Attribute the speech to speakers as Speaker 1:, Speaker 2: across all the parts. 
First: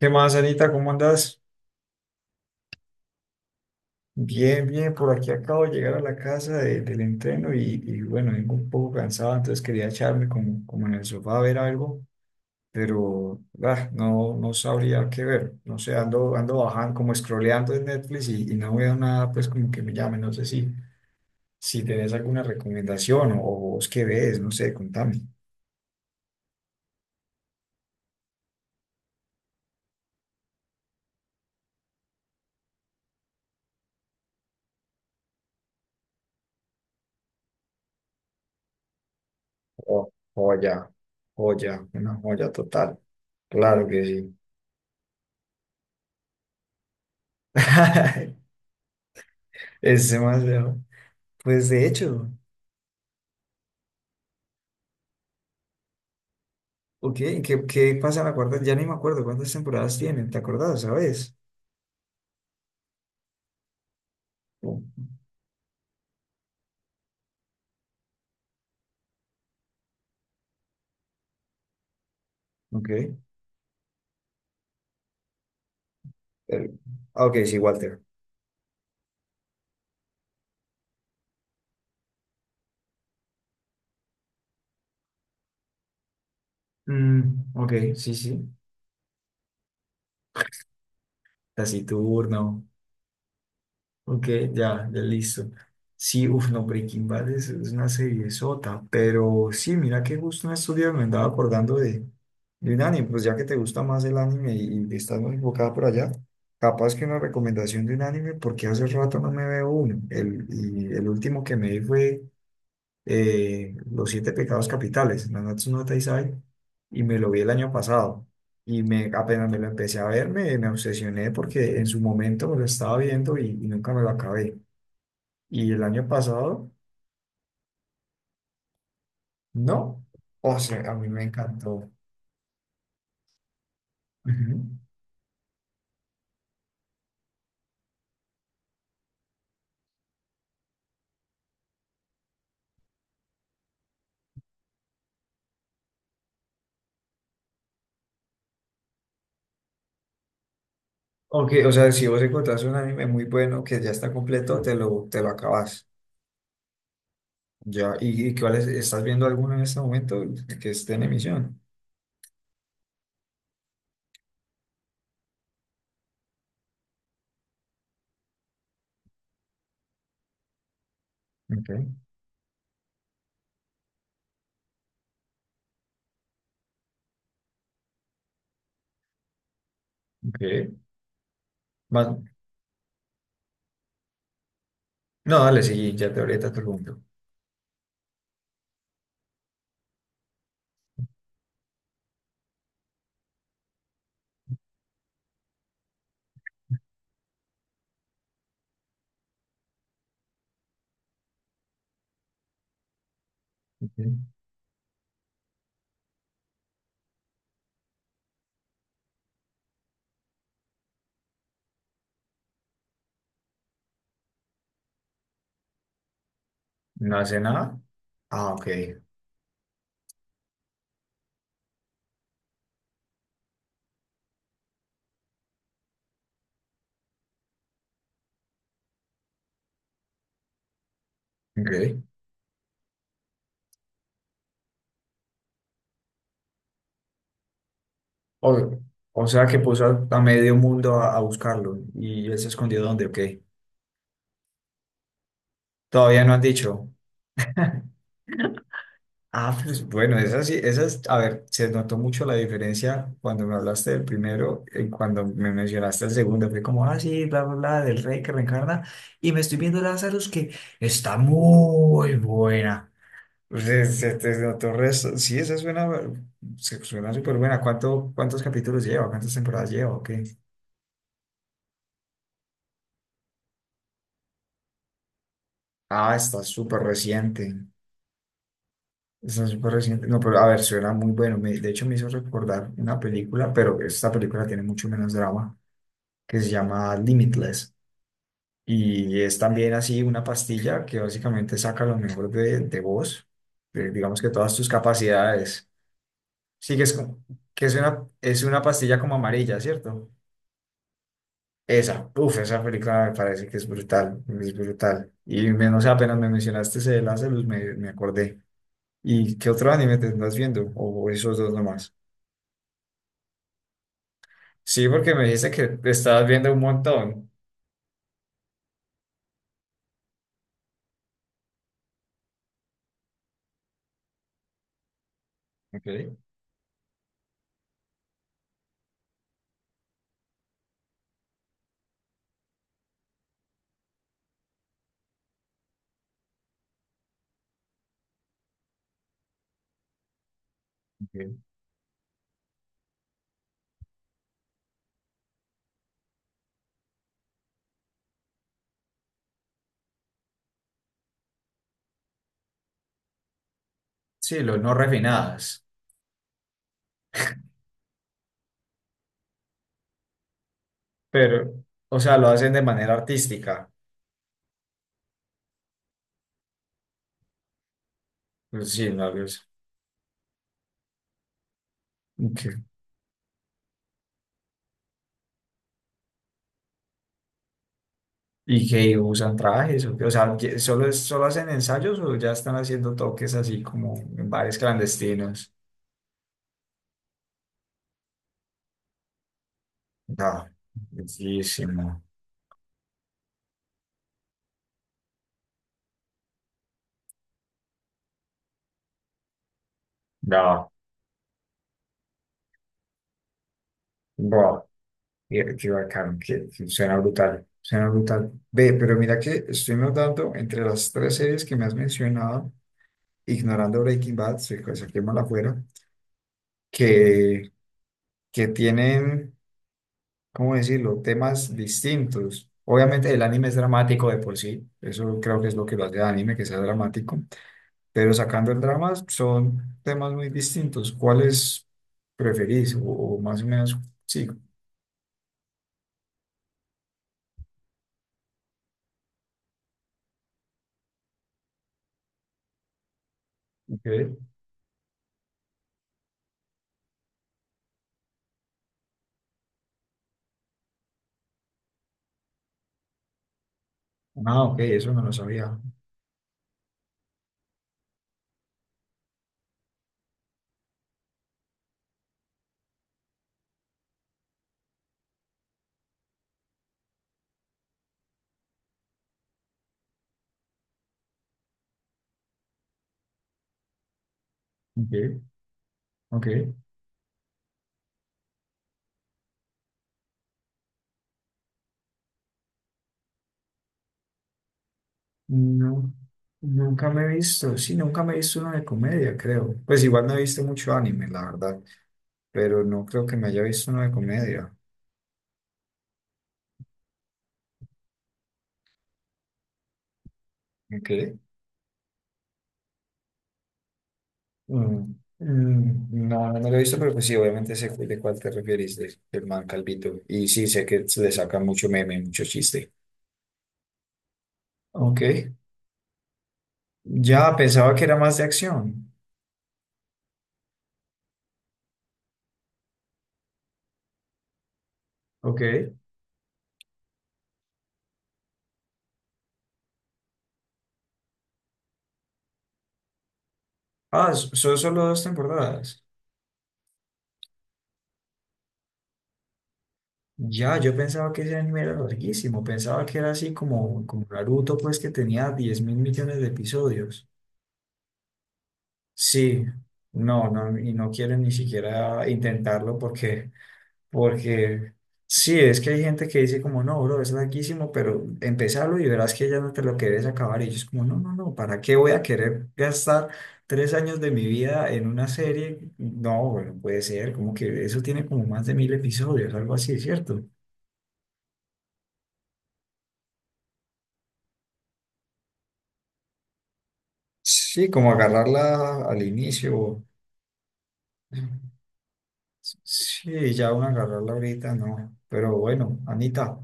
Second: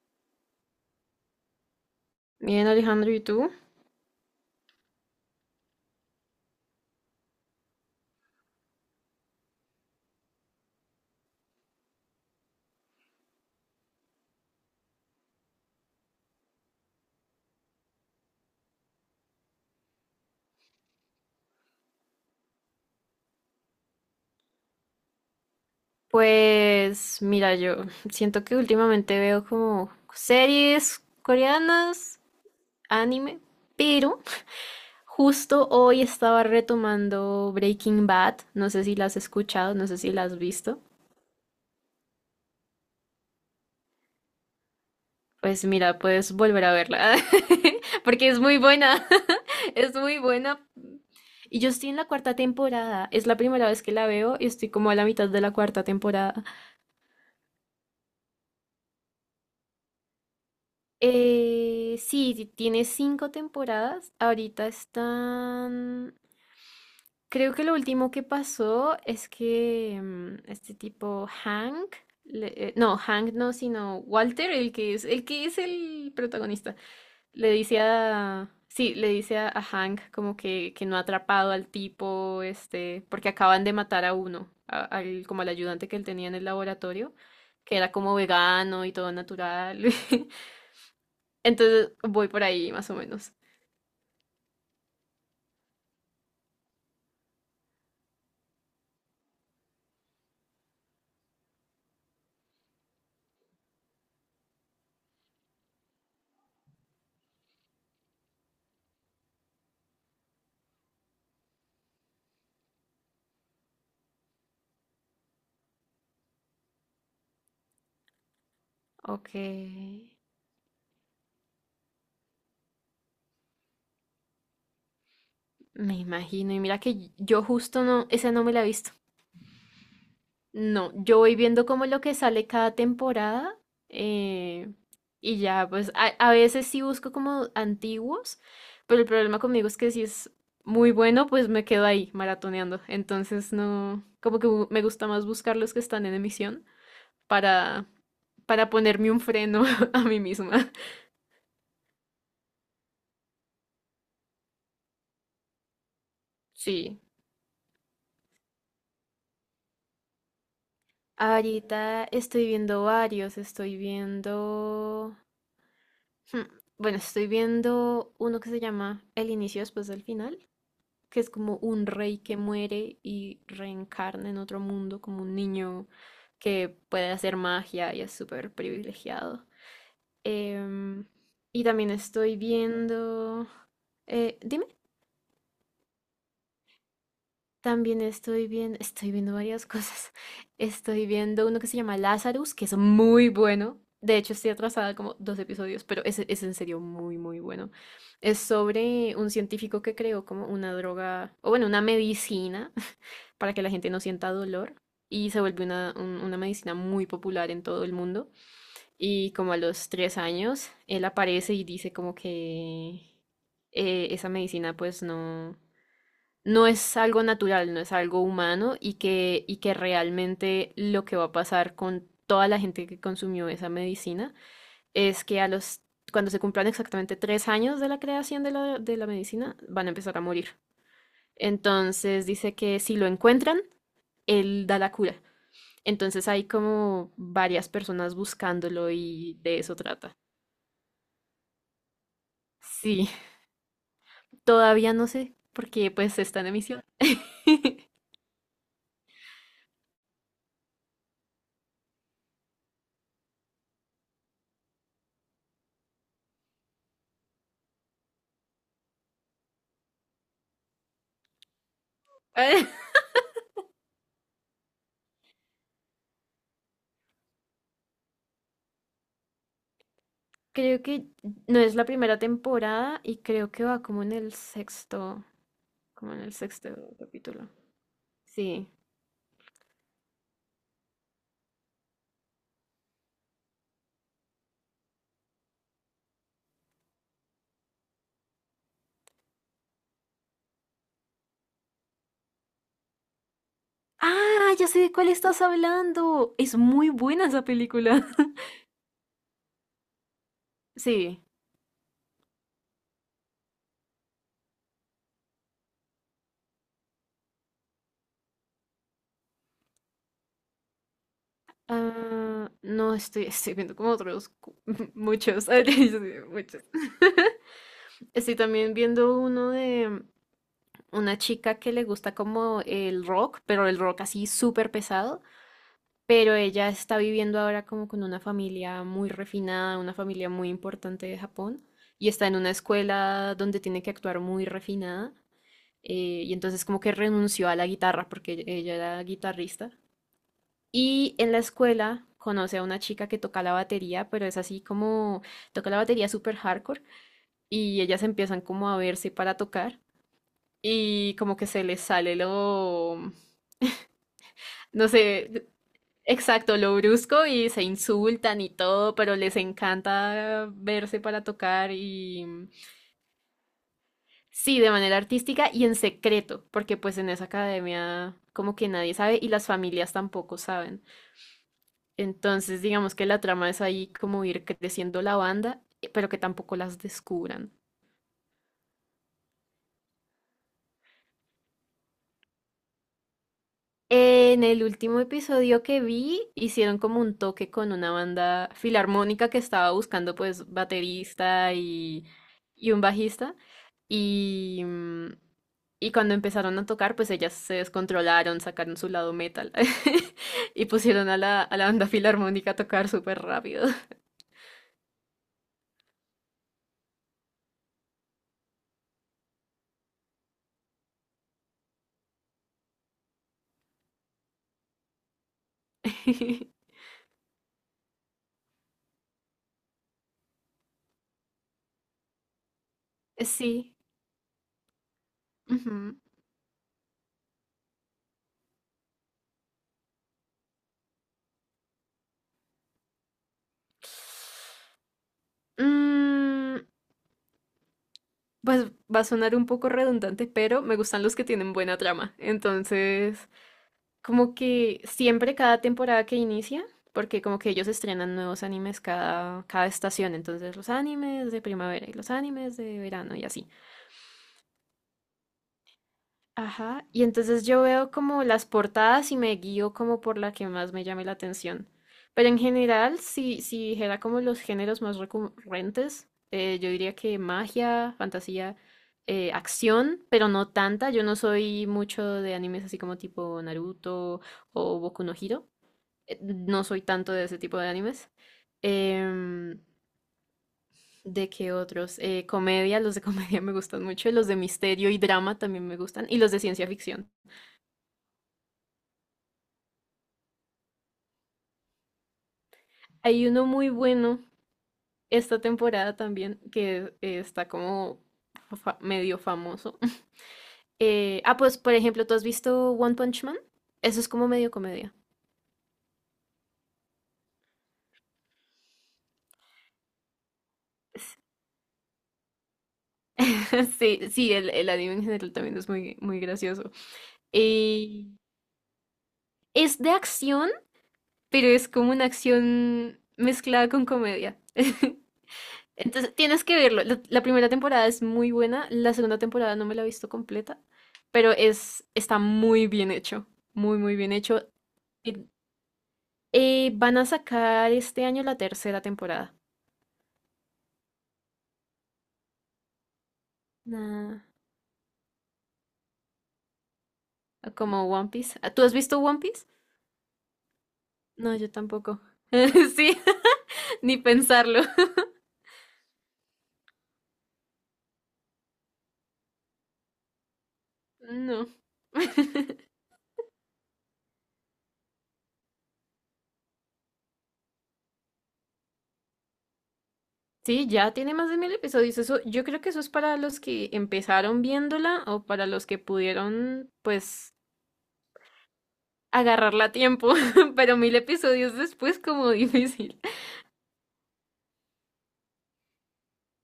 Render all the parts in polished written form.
Speaker 1: ¿Qué más, Anita? ¿Cómo andas?
Speaker 2: Bien, Alejandro, ¿y tú?
Speaker 1: Bien, bien, por aquí acabo de llegar a la casa del entreno y bueno, vengo un poco cansado, entonces quería echarme como en el sofá a ver algo, pero no, no sabría qué ver, no sé, ando bajando, como scrolleando en Netflix y no veo nada, pues como que me llame, no sé si tenés alguna recomendación o vos qué ves, no sé, contame.
Speaker 2: Pues mira, yo siento que últimamente veo como series coreanas, anime, pero justo hoy estaba retomando Breaking Bad. No sé si la has escuchado, no sé si
Speaker 1: Oh,
Speaker 2: la has visto.
Speaker 1: joya, joya, una joya total, claro que sí.
Speaker 2: Pues mira, puedes volver a verla, porque es muy buena, es
Speaker 1: Ese
Speaker 2: muy
Speaker 1: más
Speaker 2: buena.
Speaker 1: veo.
Speaker 2: Y yo
Speaker 1: Pues de
Speaker 2: estoy en la
Speaker 1: hecho,
Speaker 2: cuarta temporada, es la primera vez que la veo y estoy como a la mitad de la cuarta temporada.
Speaker 1: ok, ¿qué pasa en la cuarta? Ya ni me acuerdo cuántas temporadas tienen, ¿te acordás, sabes?
Speaker 2: Sí, sí, tiene cinco temporadas. Ahorita
Speaker 1: Oh,
Speaker 2: están... Creo que lo último que pasó es que este tipo Hank, no,
Speaker 1: ok.
Speaker 2: Hank no, sino Walter, el que es el
Speaker 1: Eh,
Speaker 2: protagonista,
Speaker 1: ok,
Speaker 2: le
Speaker 1: sí,
Speaker 2: dice
Speaker 1: Walter.
Speaker 2: a... Sí, le dice a Hank como que no ha atrapado al tipo, este, porque acaban de matar a uno, al, como al ayudante que él tenía en el laboratorio,
Speaker 1: Mm, ok,
Speaker 2: que era
Speaker 1: sí,
Speaker 2: como
Speaker 1: sí.
Speaker 2: vegano y todo natural. Entonces voy por
Speaker 1: Taciturno.
Speaker 2: ahí más o menos.
Speaker 1: Ok, ya, ya listo. Sí, uff, no, Breaking Bad es una serie sota, pero sí, mira que justo en estos días me andaba acordando de un anime, pues ya que te gusta más el anime y estás muy enfocada por allá, capaz que una recomendación de un anime, porque hace rato no me veo uno. Y el último que me vi fue Los siete pecados capitales, Nanatsu no Taizai, y me lo vi el año pasado.
Speaker 2: Ok.
Speaker 1: Apenas me lo empecé a ver, me obsesioné porque en su momento me lo estaba viendo y nunca me lo acabé. Y el
Speaker 2: Me
Speaker 1: año
Speaker 2: imagino. Y
Speaker 1: pasado,
Speaker 2: mira que yo justo no, esa no me la he visto.
Speaker 1: no. O sea,
Speaker 2: No,
Speaker 1: a mí
Speaker 2: yo
Speaker 1: me
Speaker 2: voy viendo como
Speaker 1: encantó.
Speaker 2: lo que sale cada temporada. eh,
Speaker 1: Ujú.
Speaker 2: y ya, pues a veces sí busco como antiguos, pero el problema conmigo es que si es muy bueno, pues me quedo ahí maratoneando. Entonces no, como que me gusta más buscar los que están en emisión para, para ponerme un freno a mí misma.
Speaker 1: Ok, o sea, si vos encontrás un anime muy bueno que ya está completo, te lo acabas.
Speaker 2: Sí.
Speaker 1: Ya, ¿y cuál estás viendo alguno en este momento que esté en emisión?
Speaker 2: Ahorita estoy viendo varios, estoy viendo... hmm, bueno, estoy viendo uno que se llama El inicio después del final, que es como un
Speaker 1: Ok,
Speaker 2: rey que muere y reencarna en otro mundo, como un niño que puede hacer magia y es súper privilegiado.
Speaker 1: ok.
Speaker 2: Em, y también
Speaker 1: Más-
Speaker 2: estoy viendo... dime.
Speaker 1: no, dale, sí, ya te ahorita te pregunto.
Speaker 2: También estoy viendo varias cosas. Estoy viendo uno que se llama Lazarus, que es muy bueno. De hecho, estoy atrasada como dos episodios, pero es en serio muy, muy bueno. Es sobre un científico que creó como una droga, o bueno, una medicina para que la gente no
Speaker 1: Ok.
Speaker 2: sienta dolor. Y se vuelve una, una medicina muy popular en todo el mundo. Y como a los tres años, él aparece y dice como que esa medicina pues no no es
Speaker 1: No
Speaker 2: algo
Speaker 1: hace
Speaker 2: natural,
Speaker 1: nada.
Speaker 2: no es algo
Speaker 1: Ah, ok.
Speaker 2: humano y que realmente lo que va a pasar con toda la gente que consumió esa medicina es que a los, cuando se cumplan exactamente tres años de la creación de la medicina, van a empezar a morir.
Speaker 1: Ok.
Speaker 2: Entonces dice que si lo encuentran, él da la cura. Entonces hay como varias personas
Speaker 1: O,
Speaker 2: buscándolo
Speaker 1: o
Speaker 2: y
Speaker 1: sea que
Speaker 2: de eso
Speaker 1: puso a,
Speaker 2: trata.
Speaker 1: a medio mundo a buscarlo y él se escondió donde,
Speaker 2: Sí,
Speaker 1: ok.
Speaker 2: todavía no sé porque pues
Speaker 1: Todavía no han
Speaker 2: está en emisión.
Speaker 1: dicho. Ah, pues bueno, esa sí, esa es, a ver, se notó mucho la diferencia cuando me hablaste del primero y cuando me mencionaste el segundo. Fue como, ah, sí, bla, bla, bla, del rey que reencarna. Y me estoy viendo Lazarus que está muy buena. Se notó resto. Sí, esa suena, suena súper buena. ¿Cuántos capítulos lleva? ¿Cuántas temporadas lleva? Ok.
Speaker 2: Creo que no es la primera temporada y creo que va como en el sexto, como
Speaker 1: Ah,
Speaker 2: en el
Speaker 1: está
Speaker 2: sexto
Speaker 1: súper
Speaker 2: capítulo.
Speaker 1: reciente.
Speaker 2: Sí.
Speaker 1: Está súper reciente. No, pero a ver, suena muy bueno. De hecho, me hizo recordar una película, pero esta película tiene mucho menos drama, que se llama Limitless. Y es también así una pastilla que básicamente saca lo mejor de vos, digamos que
Speaker 2: Ah,
Speaker 1: todas
Speaker 2: ya
Speaker 1: tus
Speaker 2: sé de cuál estás
Speaker 1: capacidades.
Speaker 2: hablando. Es
Speaker 1: Sí, que
Speaker 2: muy
Speaker 1: es,
Speaker 2: buena esa
Speaker 1: que es una,
Speaker 2: película.
Speaker 1: es una pastilla como amarilla, ¿cierto?
Speaker 2: Sí.
Speaker 1: Esa, uff, esa película me parece que es brutal, es brutal. Y menos apenas me mencionaste ese de Lazarus, me acordé. ¿Y qué otro anime te estás viendo? O esos dos nomás.
Speaker 2: Ah, no estoy, estoy viendo como otros
Speaker 1: Sí, porque me
Speaker 2: muchos.
Speaker 1: dijiste
Speaker 2: Ay,
Speaker 1: que te
Speaker 2: yo sí,
Speaker 1: estabas viendo un
Speaker 2: muchos.
Speaker 1: montón.
Speaker 2: Estoy también viendo uno de una chica que le gusta como el rock, pero el rock así súper pesado.
Speaker 1: Ok,
Speaker 2: Pero ella está viviendo ahora como con una familia muy refinada, una familia muy importante de Japón, y está en una escuela donde tiene que actuar muy refinada, y entonces como que renunció a la guitarra porque ella era guitarrista, y en la
Speaker 1: ok.
Speaker 2: escuela conoce a una chica que toca la batería, pero es así como toca la batería súper hardcore, y ellas empiezan como a verse para tocar. Y como que se les sale lo,
Speaker 1: Sí, los no
Speaker 2: no sé,
Speaker 1: refinadas.
Speaker 2: exacto, lo brusco y se insultan y todo, pero les encanta verse para
Speaker 1: Pero,
Speaker 2: tocar
Speaker 1: o sea,
Speaker 2: y
Speaker 1: lo hacen de manera artística.
Speaker 2: sí, de manera artística y en secreto, porque pues en esa academia como que
Speaker 1: Pues sí,
Speaker 2: nadie
Speaker 1: no,
Speaker 2: sabe y las familias tampoco saben.
Speaker 1: ok.
Speaker 2: Entonces digamos que la trama es ahí como ir creciendo la banda, pero que tampoco las descubran.
Speaker 1: ¿Y que usan trajes? ¿O qué? O sea, ¿que ¿ solo hacen ensayos o ya están haciendo toques así como en
Speaker 2: En
Speaker 1: bares
Speaker 2: el último
Speaker 1: clandestinos?
Speaker 2: episodio que vi, hicieron como un toque con una banda filarmónica que estaba buscando
Speaker 1: No,
Speaker 2: pues baterista
Speaker 1: bellísimo.
Speaker 2: y un bajista. Y, mm, y cuando empezaron a tocar, pues ellas se descontrolaron, sacaron su lado metal y
Speaker 1: No,
Speaker 2: pusieron a la banda filarmónica a tocar súper rápido.
Speaker 1: mira, qué bacán, que suena brutal, suena brutal. Ve, pero mira que estoy notando entre las tres series que me has mencionado, ignorando Breaking Bad, saquémosla afuera, que, que tienen, ¿cómo decirlo?, temas distintos. Obviamente el anime es
Speaker 2: Sí.
Speaker 1: dramático de por sí, eso creo que es lo que lo hace
Speaker 2: Ujú.
Speaker 1: el anime, que sea dramático, pero sacando el drama son temas muy distintos. ¿Cuáles preferís? O más o menos, sí,
Speaker 2: Mm, pues va a sonar un poco redundante, pero me gustan los que tienen buena trama. Entonces...
Speaker 1: ok.
Speaker 2: Como que siempre cada temporada que inicia, porque como que ellos estrenan nuevos animes cada, cada estación, entonces los animes de primavera y los animes de verano y así.
Speaker 1: Ah, ok, eso no lo sabía.
Speaker 2: Ajá, y entonces yo veo como las portadas y me guío como por la que más me llame la atención. Pero en general, si, si dijera como los géneros más recurrentes, yo diría que magia, fantasía, acción, pero no tanta. Yo no soy mucho de animes así como tipo Naruto o
Speaker 1: Ok,
Speaker 2: Boku no Hero.
Speaker 1: ok.
Speaker 2: No soy tanto de ese tipo de animes. Em, ¿De qué otros? Comedia, los de comedia me gustan mucho. Los de misterio y drama también me
Speaker 1: No,
Speaker 2: gustan. Y los de ciencia
Speaker 1: nunca me he
Speaker 2: ficción.
Speaker 1: visto, sí, nunca me he visto uno de comedia, creo. Pues igual no he visto mucho anime, la verdad, pero no creo que me
Speaker 2: Hay
Speaker 1: haya
Speaker 2: uno
Speaker 1: visto
Speaker 2: muy
Speaker 1: uno de
Speaker 2: bueno
Speaker 1: comedia.
Speaker 2: esta temporada también que está como medio famoso.
Speaker 1: Ok.
Speaker 2: Pues por ejemplo, ¿tú has visto One Punch Man? Eso es como medio comedia.
Speaker 1: Mm, mm, no, no me lo he visto, pero pues sí, obviamente sé de cuál te refieres, del man Calvito. Y sí, sé que se le saca mucho meme, mucho chiste.
Speaker 2: Sí, sí, el anime
Speaker 1: Ok.
Speaker 2: en general también es muy, muy gracioso.
Speaker 1: Ya pensaba que era más
Speaker 2: Y
Speaker 1: de acción.
Speaker 2: es de acción, pero es como una acción mezclada con comedia.
Speaker 1: Ok.
Speaker 2: Entonces tienes que verlo. La primera temporada es muy buena, la segunda temporada no me la he visto completa, pero es, está muy bien hecho, muy, muy
Speaker 1: Ah,
Speaker 2: bien hecho.
Speaker 1: son solo dos
Speaker 2: Eh,
Speaker 1: temporadas.
Speaker 2: van a sacar este año la tercera temporada.
Speaker 1: Ya, yo pensaba que ese anime era larguísimo, pensaba que era así como
Speaker 2: Nah,
Speaker 1: Naruto, pues que tenía 10.000 millones de episodios.
Speaker 2: como One Piece. Ah, ¿tú has visto One
Speaker 1: Sí,
Speaker 2: Piece?
Speaker 1: no, no, y no quiero ni
Speaker 2: No, yo tampoco.
Speaker 1: siquiera intentarlo
Speaker 2: Sí,
Speaker 1: porque,
Speaker 2: ni pensarlo.
Speaker 1: porque sí, es que hay gente que dice como, no, bro, es larguísimo, pero empezarlo y verás que ya no te lo querés acabar. Y yo es como, no, no, no,
Speaker 2: No.
Speaker 1: ¿para qué voy a querer gastar 3 años de mi vida en una serie? No, bueno, puede ser, como que eso tiene como más de 1.000 episodios, algo así, ¿cierto?
Speaker 2: Sí, ya tiene más de mil episodios. Eso, yo creo que eso es para los que empezaron viéndola o para los que pudieron, pues,
Speaker 1: Sí, como agarrarla al
Speaker 2: agarrarla a
Speaker 1: inicio.
Speaker 2: tiempo. Pero mil episodios después, como difícil.
Speaker 1: Sí, ya una agarrarla ahorita, no. Pero bueno, Anita,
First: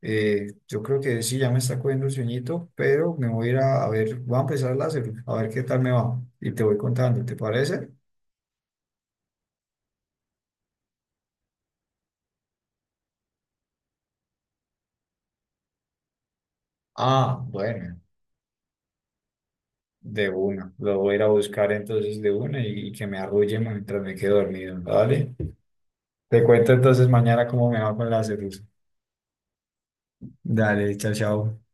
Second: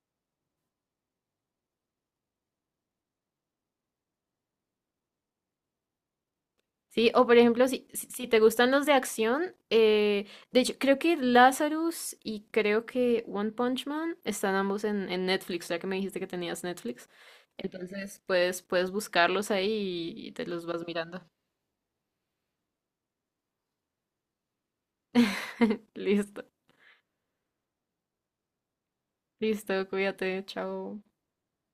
Speaker 1: yo creo que sí, ya me está cogiendo el sueñito, pero me voy a ir a ver, voy a empezar a láser, a ver qué tal me va. Y te voy
Speaker 2: Sí,
Speaker 1: contando,
Speaker 2: o
Speaker 1: ¿te
Speaker 2: por ejemplo,
Speaker 1: parece?
Speaker 2: si, si si te gustan los de acción, de hecho, creo que Lazarus y creo que One Punch Man están ambos en Netflix, ya que me dijiste que tenías Netflix.
Speaker 1: Ah, bueno,
Speaker 2: Entonces, pues, puedes buscarlos ahí
Speaker 1: de
Speaker 2: y te los
Speaker 1: una.
Speaker 2: vas
Speaker 1: Lo voy a ir a
Speaker 2: mirando.
Speaker 1: buscar entonces de una y que me arrulle mientras me quedo dormido, ¿vale? Te
Speaker 2: Listo,
Speaker 1: cuento entonces mañana cómo me va con la láser.
Speaker 2: listo, cuídate,
Speaker 1: Dale,
Speaker 2: chao.
Speaker 1: chao, chao.